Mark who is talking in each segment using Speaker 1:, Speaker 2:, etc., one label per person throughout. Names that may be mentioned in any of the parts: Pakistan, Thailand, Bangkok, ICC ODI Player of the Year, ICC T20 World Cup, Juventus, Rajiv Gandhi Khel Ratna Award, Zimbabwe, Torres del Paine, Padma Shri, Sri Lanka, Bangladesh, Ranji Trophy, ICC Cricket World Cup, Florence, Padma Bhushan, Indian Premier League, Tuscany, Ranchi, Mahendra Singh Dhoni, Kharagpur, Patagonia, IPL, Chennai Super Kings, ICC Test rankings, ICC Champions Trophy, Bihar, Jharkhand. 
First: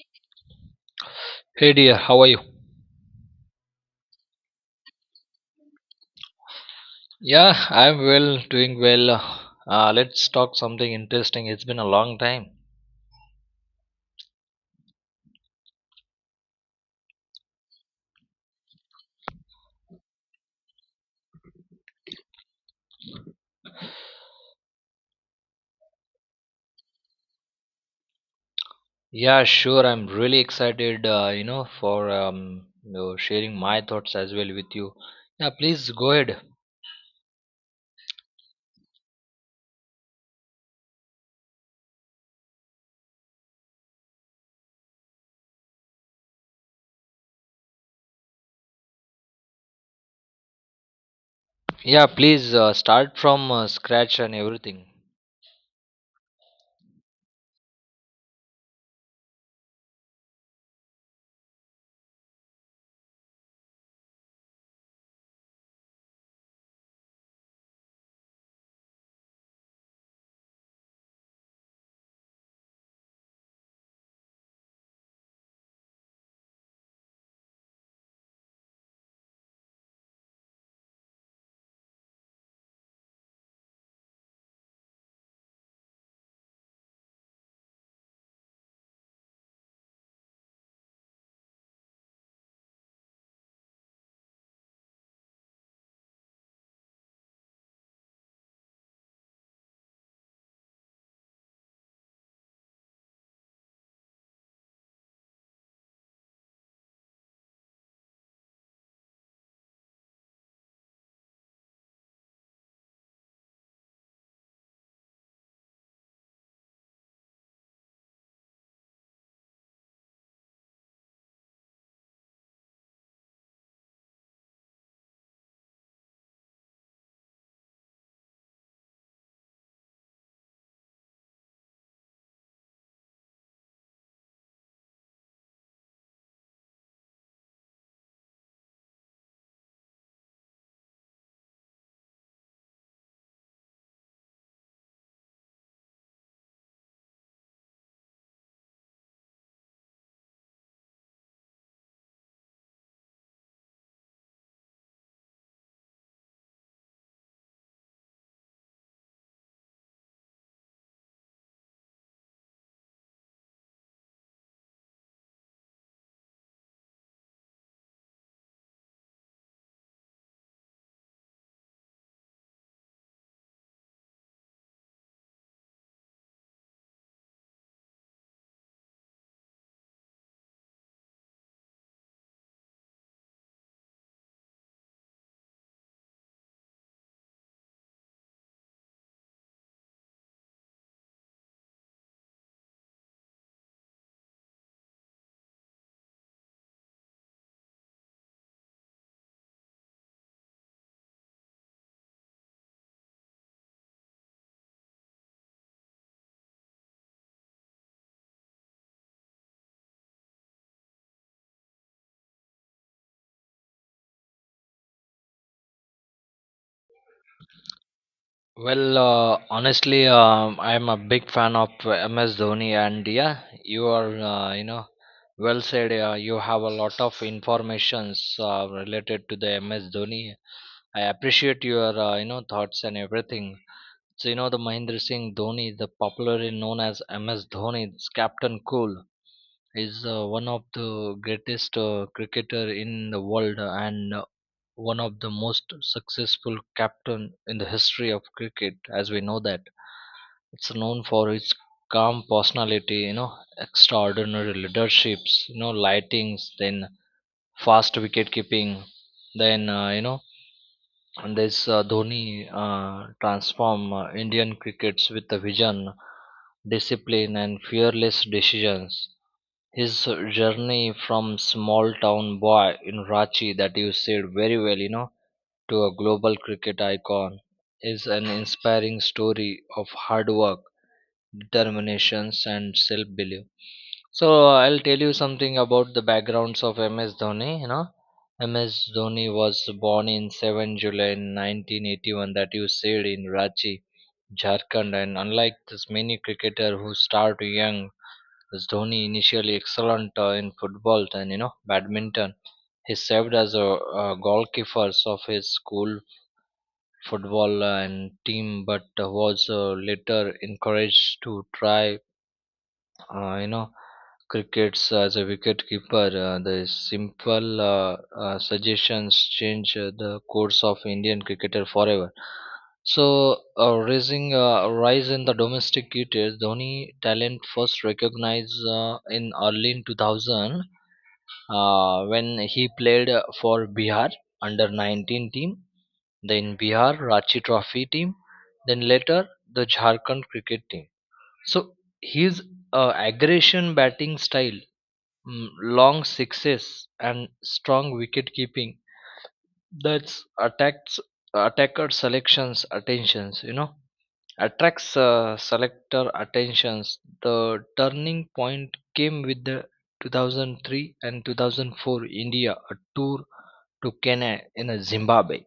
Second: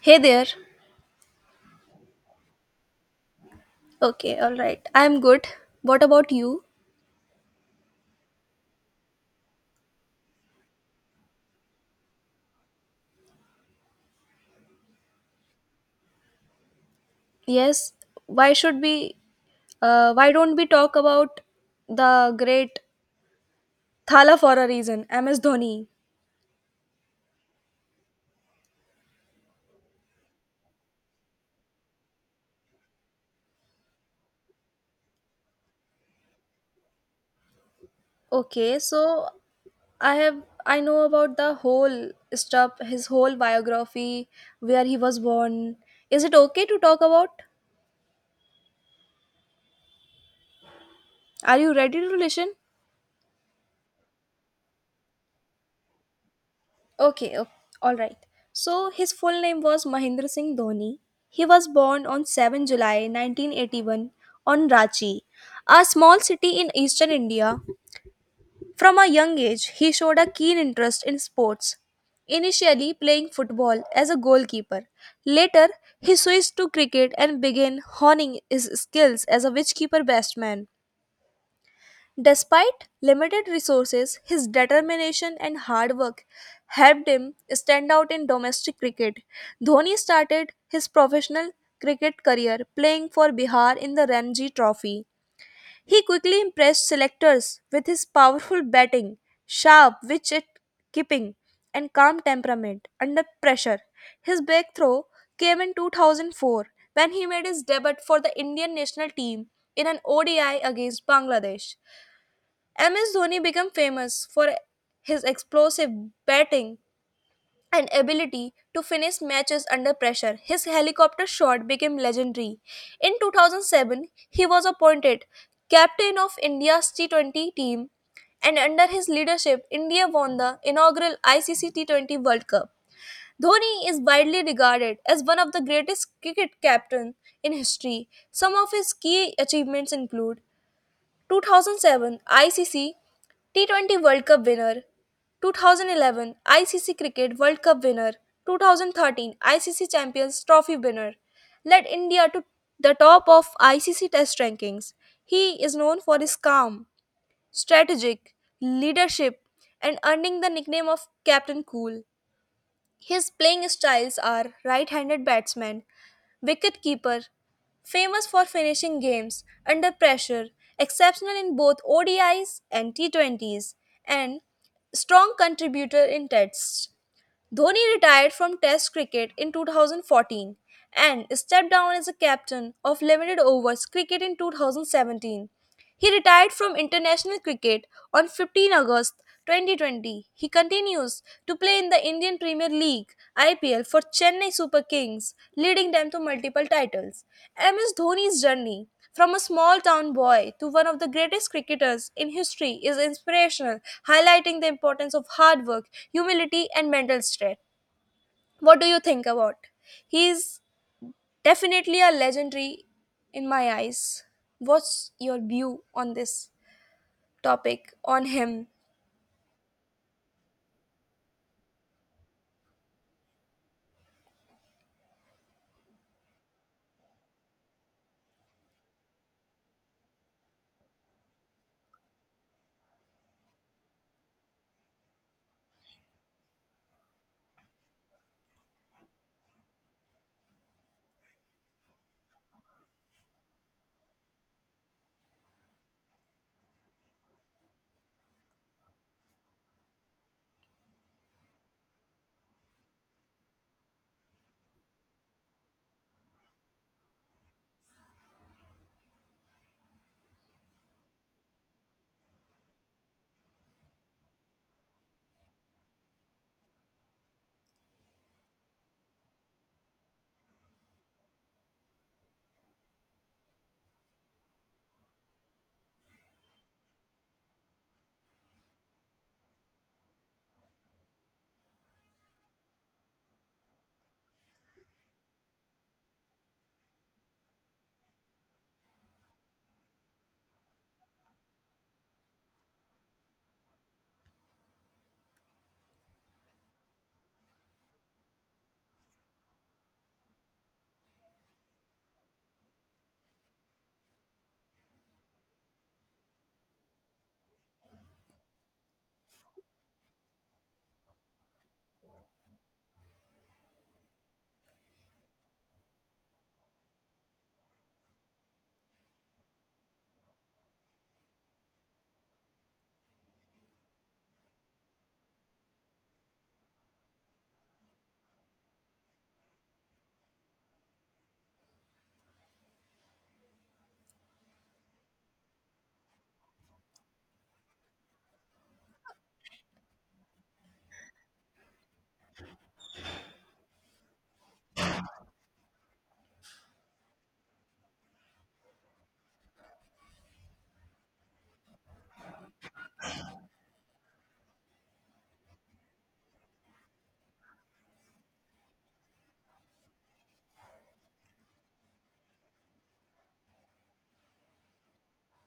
Speaker 1: Hey there.
Speaker 2: Hey dear, how are you?
Speaker 1: Okay, all right. I'm good. What about you?
Speaker 2: Yeah, I'm well, doing well. Let's talk something interesting. It's been a long time.
Speaker 1: Yes. Why should we? Why don't we talk about the great Thala for a reason, MS Dhoni?
Speaker 2: Yeah, sure. I'm really excited, for sharing my thoughts as well with you. Yeah, please go ahead.
Speaker 1: Okay, so I have I know about the whole stuff, his whole biography, where he was born. Is it okay to talk about? Are you ready
Speaker 2: Yeah,
Speaker 1: to listen?
Speaker 2: please start from scratch and everything.
Speaker 1: Okay, okay, all right. So his full name was Mahendra Singh Dhoni. He was born on 7 July 1981 on Ranchi, a small city in eastern India. From a young age, he showed a keen interest in sports, initially playing football as a goalkeeper. Later, he switched to cricket and began honing his skills as a wicketkeeper batsman. Despite limited resources, his determination and hard work helped him stand out in domestic cricket. Dhoni started his professional cricket career playing for Bihar in the Ranji Trophy. He quickly impressed selectors with his powerful batting, sharp wicket keeping, and calm temperament under pressure. His breakthrough came in 2004 when he made his debut for the Indian national team in an ODI against Bangladesh. MS Dhoni became famous for his explosive batting and ability to finish matches under pressure. His helicopter shot became legendary. In 2007, he was appointed captain of India's T20 team and under his leadership, India won the inaugural ICC T20 World Cup. Dhoni is widely regarded as one of the greatest cricket captains in history. Some of his key achievements include 2007 ICC T20 World Cup winner, 2011 ICC Cricket World Cup winner, 2013 ICC Champions Trophy winner, led India to the top of ICC Test rankings. He is known for his calm, strategic leadership and earning the nickname of Captain Cool. His playing styles are right handed batsman wicketkeeper, famous for finishing games under pressure, exceptional in both ODIs and T20s, and strong contributor in tests. Dhoni retired from Test cricket in 2014 and stepped down as a captain of limited overs cricket in 2017. He retired from international cricket on August 15 2020. He continues to play in the Indian Premier League IPL for Chennai Super Kings, leading them to multiple titles. MS Dhoni's journey from a small town boy to one of the greatest cricketers in history is inspirational, highlighting the importance of hard work, humility, and mental strength. What do you think about? He is definitely a legendary in my eyes. What's your view on this topic on him?
Speaker 2: Well, honestly, I'm a big fan of MS Dhoni, and yeah, you are, well said. You have a lot of informations related to the MS Dhoni. I appreciate your, thoughts and everything. So, the Mahendra Singh Dhoni, the popularly known as MS Dhoni, is Captain Cool, is one of the greatest cricketer in the world, and one of the most successful captain in the history of cricket, as we know that it's known for its calm personality, extraordinary leaderships, lightings, then fast wicket keeping, then and this Dhoni transform Indian crickets with a vision, discipline, and fearless decisions. His journey from small town boy in Ranchi, that you said very well, to a global cricket icon is an inspiring story of hard work, determination, and self belief. So, I'll tell you something about the backgrounds of MS Dhoni. MS Dhoni was born in 7 July 1981, that you said, in Ranchi, Jharkhand, and unlike this many cricketer who start young, this Dhoni initially excellent in football and badminton. He served as a goalkeeper of his school football and team, but was later encouraged to try uh, you know crickets as a wicket keeper. Uh, the simple suggestions change the course of Indian cricketer forever. So, raising rise in the domestic cricket, Dhoni talent first recognized in early in 2000, when he played for Bihar under 19 team, then Bihar Ranchi Trophy team, then later the Jharkhand cricket team. So his aggression batting style, long sixes, and strong wicket keeping, that's attacks attacker selections attentions. Attracts selector attentions. The turning point came with the 2003 and 2004 India a tour to Kenya in Zimbabwe,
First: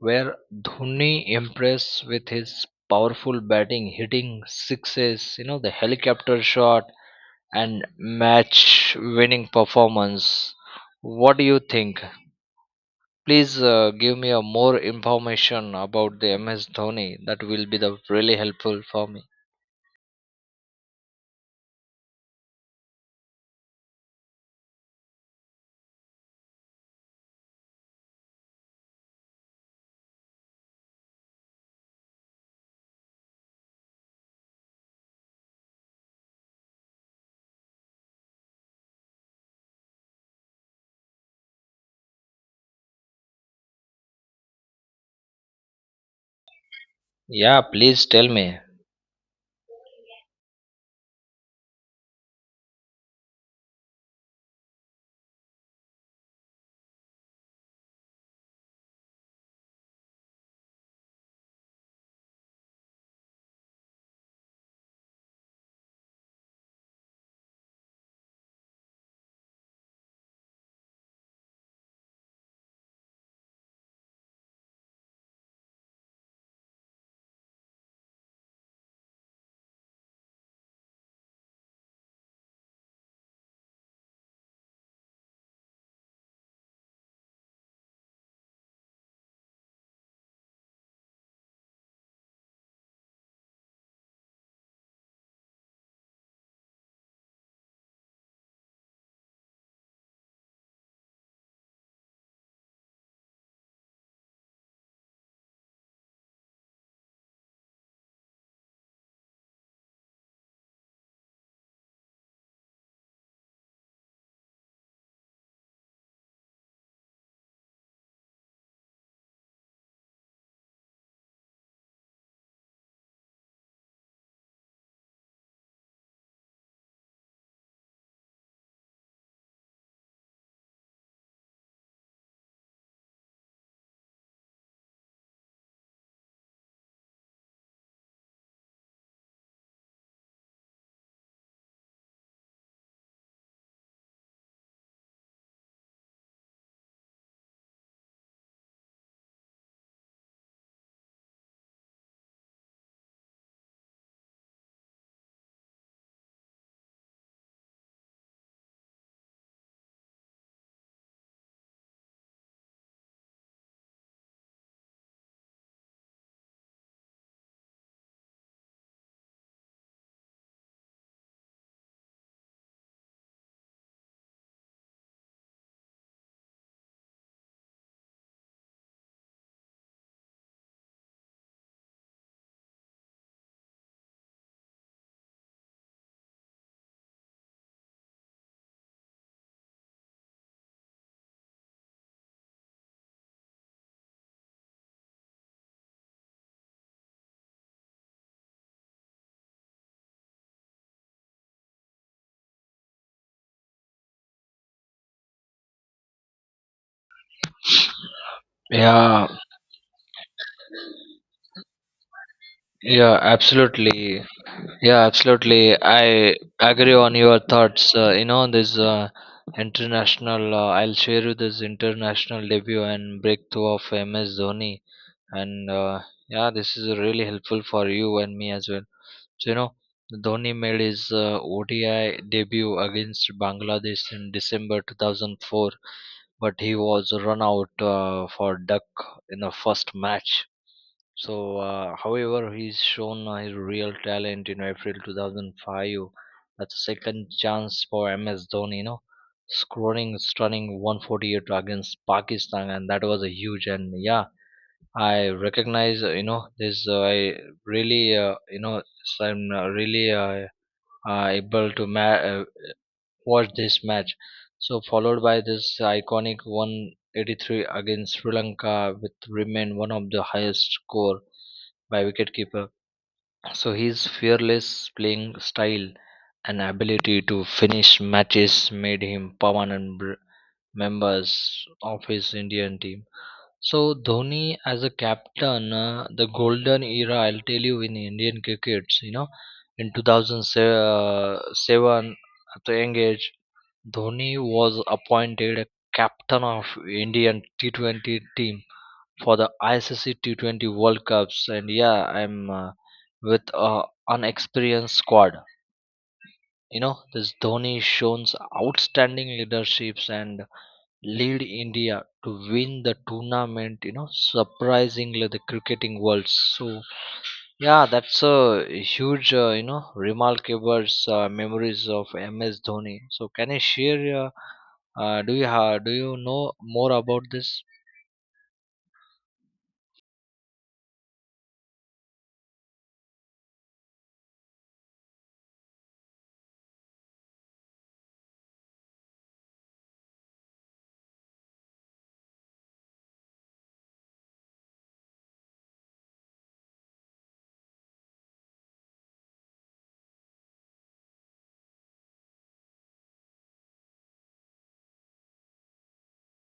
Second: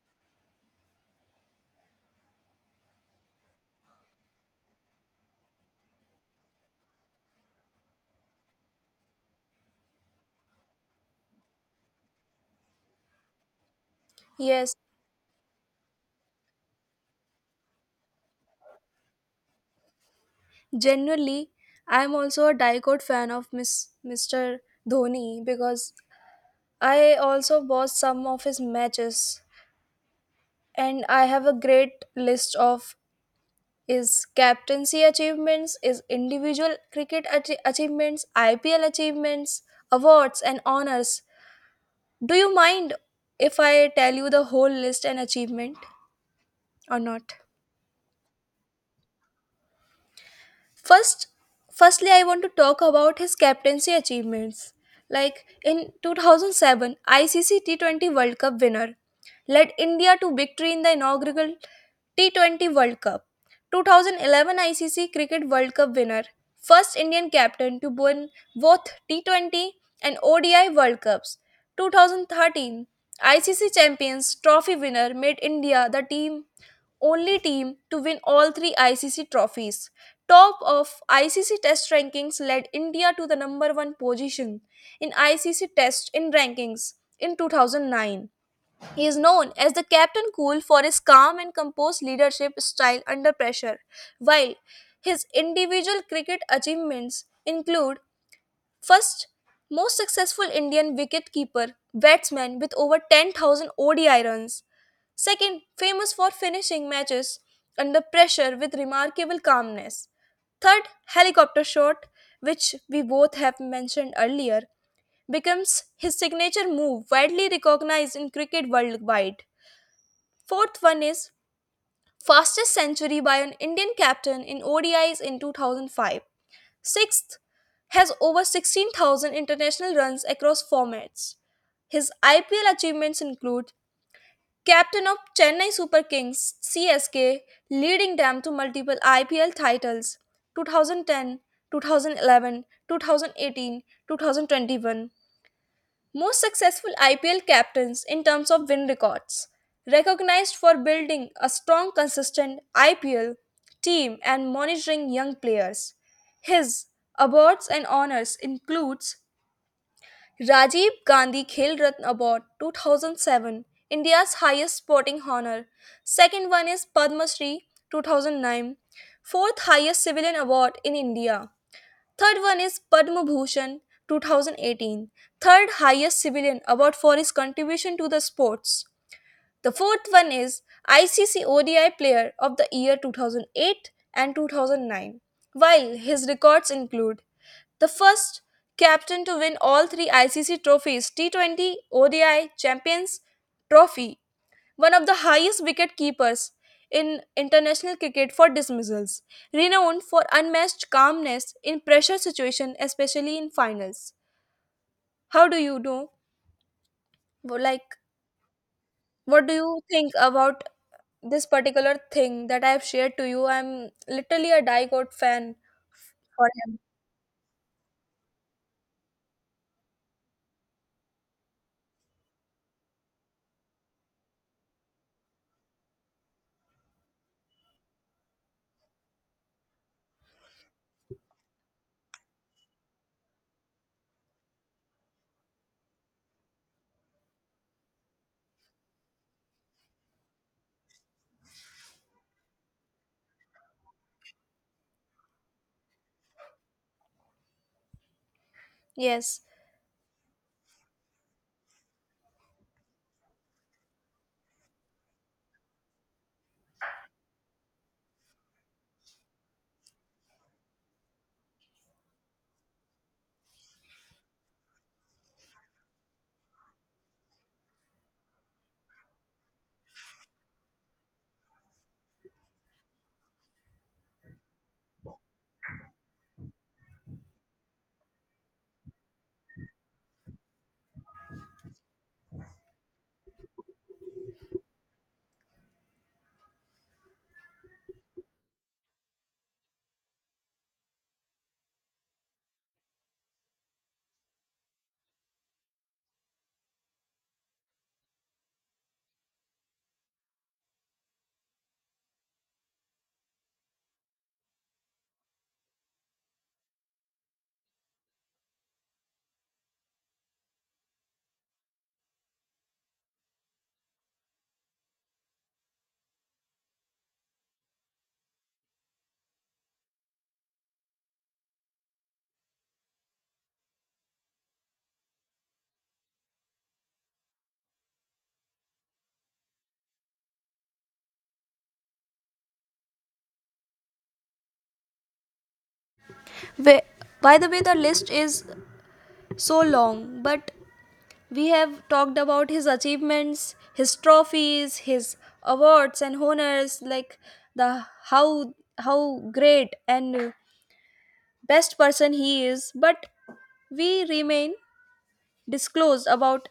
Speaker 2: where Dhoni impressed with his powerful batting, hitting sixes, the helicopter shot and match winning performance. What do you think? Please give me a
Speaker 1: Yes,
Speaker 2: more information about the MS Dhoni. That will be the really helpful for me.
Speaker 1: genuinely, I'm also a diehard fan of Miss, Mr. Dhoni because I also watched some of his matches and I have a great list of his captaincy achievements, his individual cricket achievements, IPL achievements, awards, and honors. Do you mind if I tell you the whole list and achievement or not?
Speaker 2: Yeah, please tell me.
Speaker 1: First, firstly, I want to talk about his captaincy achievements. Like in 2007, ICC T20 World Cup winner led India to victory in the inaugural T20 World Cup. 2011 ICC Cricket World Cup winner, first Indian captain to win both T20 and ODI World Cups. 2013 ICC Champions Trophy winner made India the team only team to win all three ICC trophies. Top of ICC Test rankings led India to the number one position in ICC Test in rankings in 2009. He is known as the Captain Cool for his calm and composed leadership style under pressure, while his individual cricket achievements include first, most successful Indian wicketkeeper, batsman with over 10,000 ODI runs. Second, famous for finishing matches under pressure with remarkable calmness. Third, helicopter shot, which we both have mentioned earlier, becomes his signature move widely recognized in cricket worldwide. Fourth one is fastest century by an Indian captain in ODIs in 2005. Sixth, has over 16,000 international runs across formats. His IPL achievements include captain of Chennai Super Kings CSK, leading them to multiple IPL titles 2010, 2011, 2018, 2021. Most successful IPL captains in terms of win records, recognized for building a strong, consistent IPL team and monitoring young players. His awards and honors includes Rajiv Gandhi Khel Ratna Award 2007, India's highest sporting honor. Second one is Padma Shri 2009, fourth highest civilian award in India. Third one is Padma Bhushan 2018, third highest civilian award for his contribution to the sports. The fourth one is ICC ODI Player of the Year 2008 and 2009, while his records include the first captain to win all three ICC trophies T20 ODI Champions Trophy one of the highest wicket keepers in international cricket for dismissals, renowned for unmatched calmness in pressure situations, especially in finals. How do you know? Like,
Speaker 2: Yeah,
Speaker 1: what do you think about this particular thing that I have shared
Speaker 2: yeah,
Speaker 1: to you? I'm
Speaker 2: absolutely.
Speaker 1: literally a die
Speaker 2: Yeah,
Speaker 1: Dicot fan
Speaker 2: absolutely. I
Speaker 1: for him.
Speaker 2: agree on your thoughts. This I'll share you this international debut and breakthrough of MS Dhoni. And yeah, this is really helpful for you and me as well. So, Dhoni made his ODI debut against Bangladesh in December 2004, but he was run out for duck in the first match. So, however, he's shown his real talent in April 2005. That's a second chance for MS Dhoni,
Speaker 1: Yes.
Speaker 2: scoring stunning 148 against Pakistan, and that was a huge. And yeah, I recognize, this. I really, so I'm really able to watched this match. So followed by this iconic 183 against Sri Lanka, with remain one of the highest score by wicketkeeper. So his fearless playing style and ability to finish matches made him permanent members of his Indian team. So Dhoni as a captain, the golden era. I'll tell you in Indian crickets, in 2007, at the young age, Dhoni was appointed captain of Indian T20 team for the ICC T20 World Cups. And yeah, I'm with an experienced squad. This Dhoni shows outstanding leaderships and lead India to win the tournament, surprisingly the cricketing world. So yeah, that's a huge, remarkable memories of MS Dhoni. So, can you share? Do you have? Do you know more about this?
Speaker 1: Wh- By the way, the list is so long, but we have talked about his achievements, his trophies, his awards and honors, like the how great and best person he is, but we remain disclosed about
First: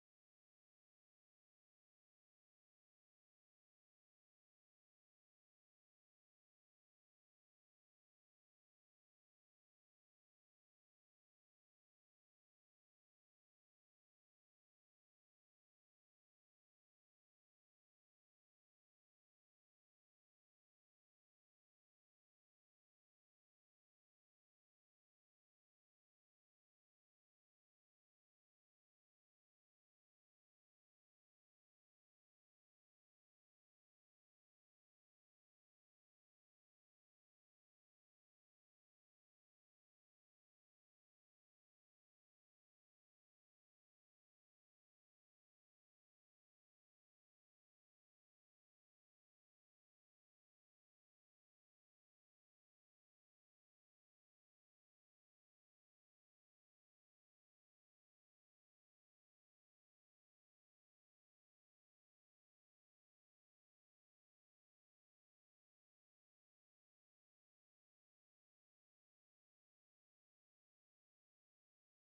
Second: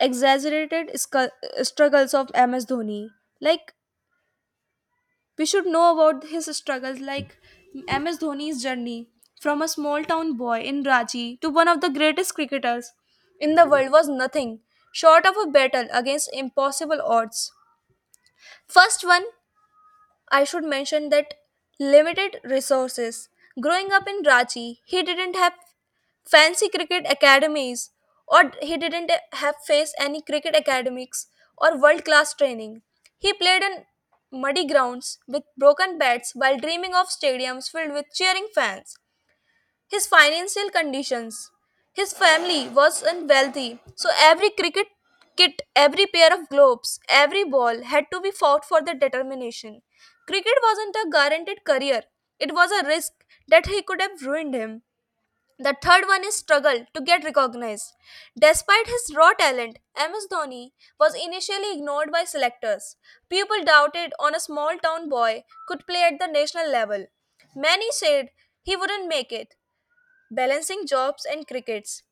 Speaker 1: exaggerated struggles of MS Dhoni. Like we should know about his struggles. Like MS Dhoni's journey from a small town boy in Ranchi to one of the greatest cricketers in the world was nothing short of a battle against impossible odds. First one, I should mention that limited resources. Growing up in Ranchi, he didn't have fancy cricket academies or he didn't have faced any cricket academics or world class training. He played in muddy grounds with broken bats while dreaming of stadiums filled with cheering fans. His financial conditions, his family was unwealthy, so every cricket kit, every pair of gloves, every ball had to be fought for the determination. Cricket wasn't a guaranteed career. It was a risk that he could have ruined him. The third one is struggle to get recognized. Despite his raw talent, MS Dhoni was initially ignored by selectors. People doubted on a small town boy could play at the national level. Many said he wouldn't make it, balancing jobs and crickets.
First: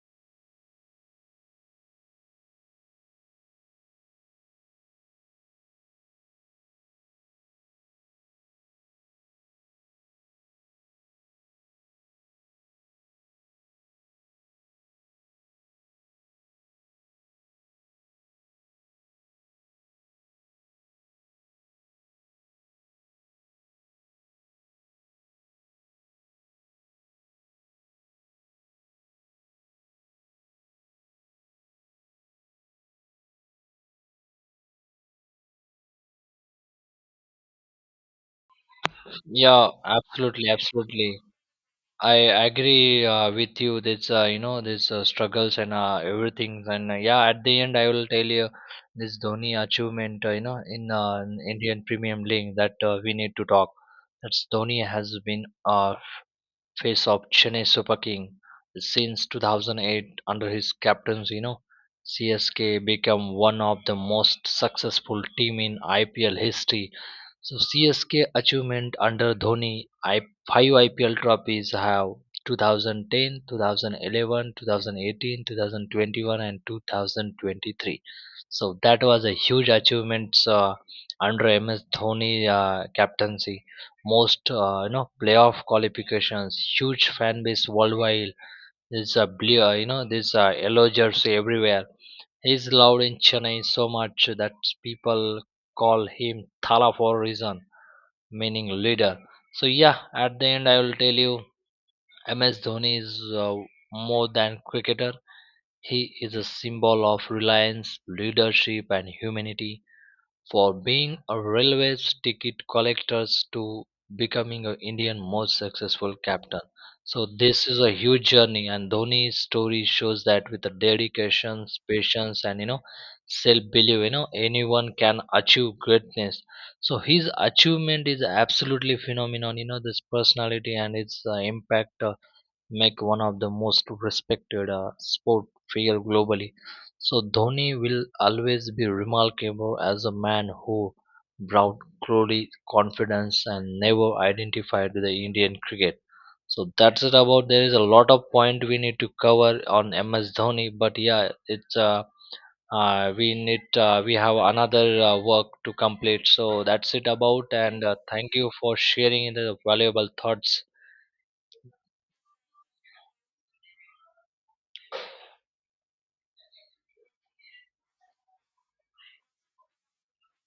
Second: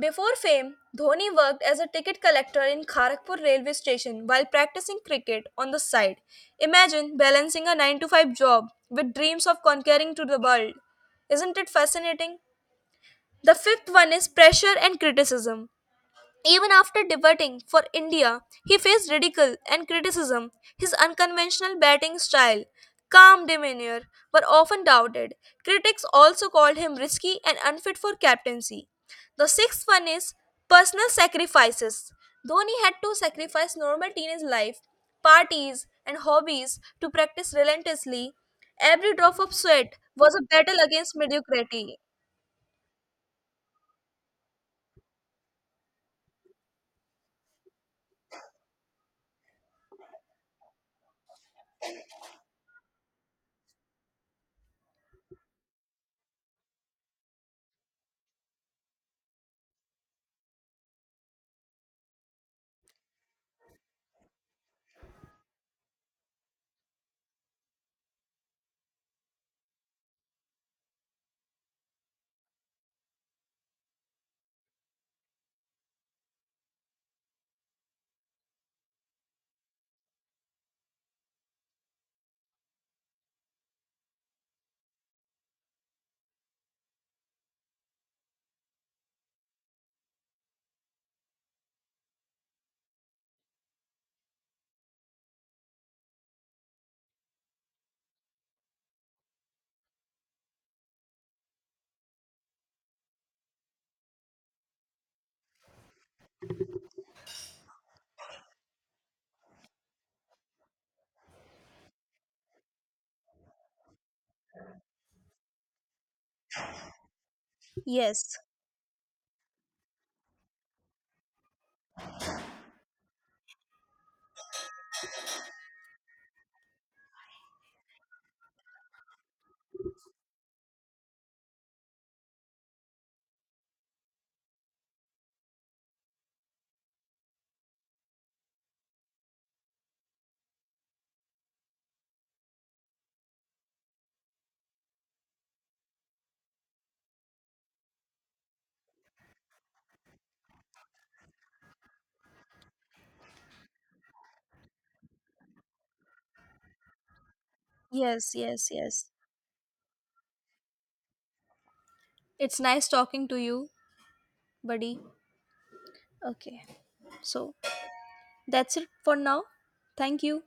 Speaker 1: Before fame, Dhoni worked as a ticket collector in Kharagpur railway station while practicing cricket on the side. Imagine balancing a 9 to 5 job with dreams of conquering to the world. Isn't it fascinating? The fifth one is pressure and criticism. Even after debuting for India, he faced ridicule and criticism. His unconventional batting style, calm demeanor were often doubted. Critics also called him risky and unfit for captaincy. The sixth one is personal sacrifices. Dhoni had to sacrifice normal teenage life, parties, and hobbies to practice relentlessly. Every drop of
Speaker 2: Yeah,
Speaker 1: sweat was a
Speaker 2: absolutely,
Speaker 1: battle against
Speaker 2: absolutely.
Speaker 1: mediocrity.
Speaker 2: I agree with you. This struggles and everything. And yeah, at the end, I will tell you this Dhoni achievement. In Indian Premium League, that we need to talk. That's Dhoni has been face of Chennai Super King since 2008. Under his captaincy, CSK became one of the most successful team in IPL history. So CSK achievement under Dhoni, I, 5 IPL trophies have 2010, 2011, 2018, 2021, and 2023. So that was a huge achievement under MS Dhoni captaincy. Most playoff qualifications, huge fan base worldwide. There's a blue, there's a yellow jersey everywhere. He's loved in Chennai so much that people call him Thala for a reason, meaning leader. So yeah, at the end, I will tell you MS Dhoni is more than cricketer. He is a symbol of reliance, leadership, and humanity, for being a railway ticket collector to becoming a Indian most successful captain. So this is a huge
Speaker 1: Yes.
Speaker 2: journey, and Dhoni's story shows that with the dedication, patience, and self-belief, anyone can achieve greatness. So his achievement is absolutely phenomenal. This personality and its impact, make one of the most respected sport figure globally. So Dhoni will always be remarkable as a man who brought glory, confidence, and never identified with the Indian cricket. So that's it about. There is a lot of point we need to cover on MS Dhoni, but yeah, it's we have another work to complete. So that's it about. And thank
Speaker 1: Yes,
Speaker 2: you
Speaker 1: yes,
Speaker 2: for
Speaker 1: yes.
Speaker 2: sharing the valuable thoughts.
Speaker 1: It's nice talking to you, buddy. Okay, so that's it for now. Thank you.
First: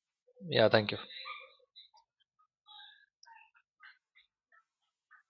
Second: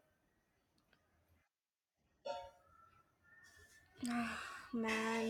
Speaker 2: Yeah, thank you.
Speaker 1: Man,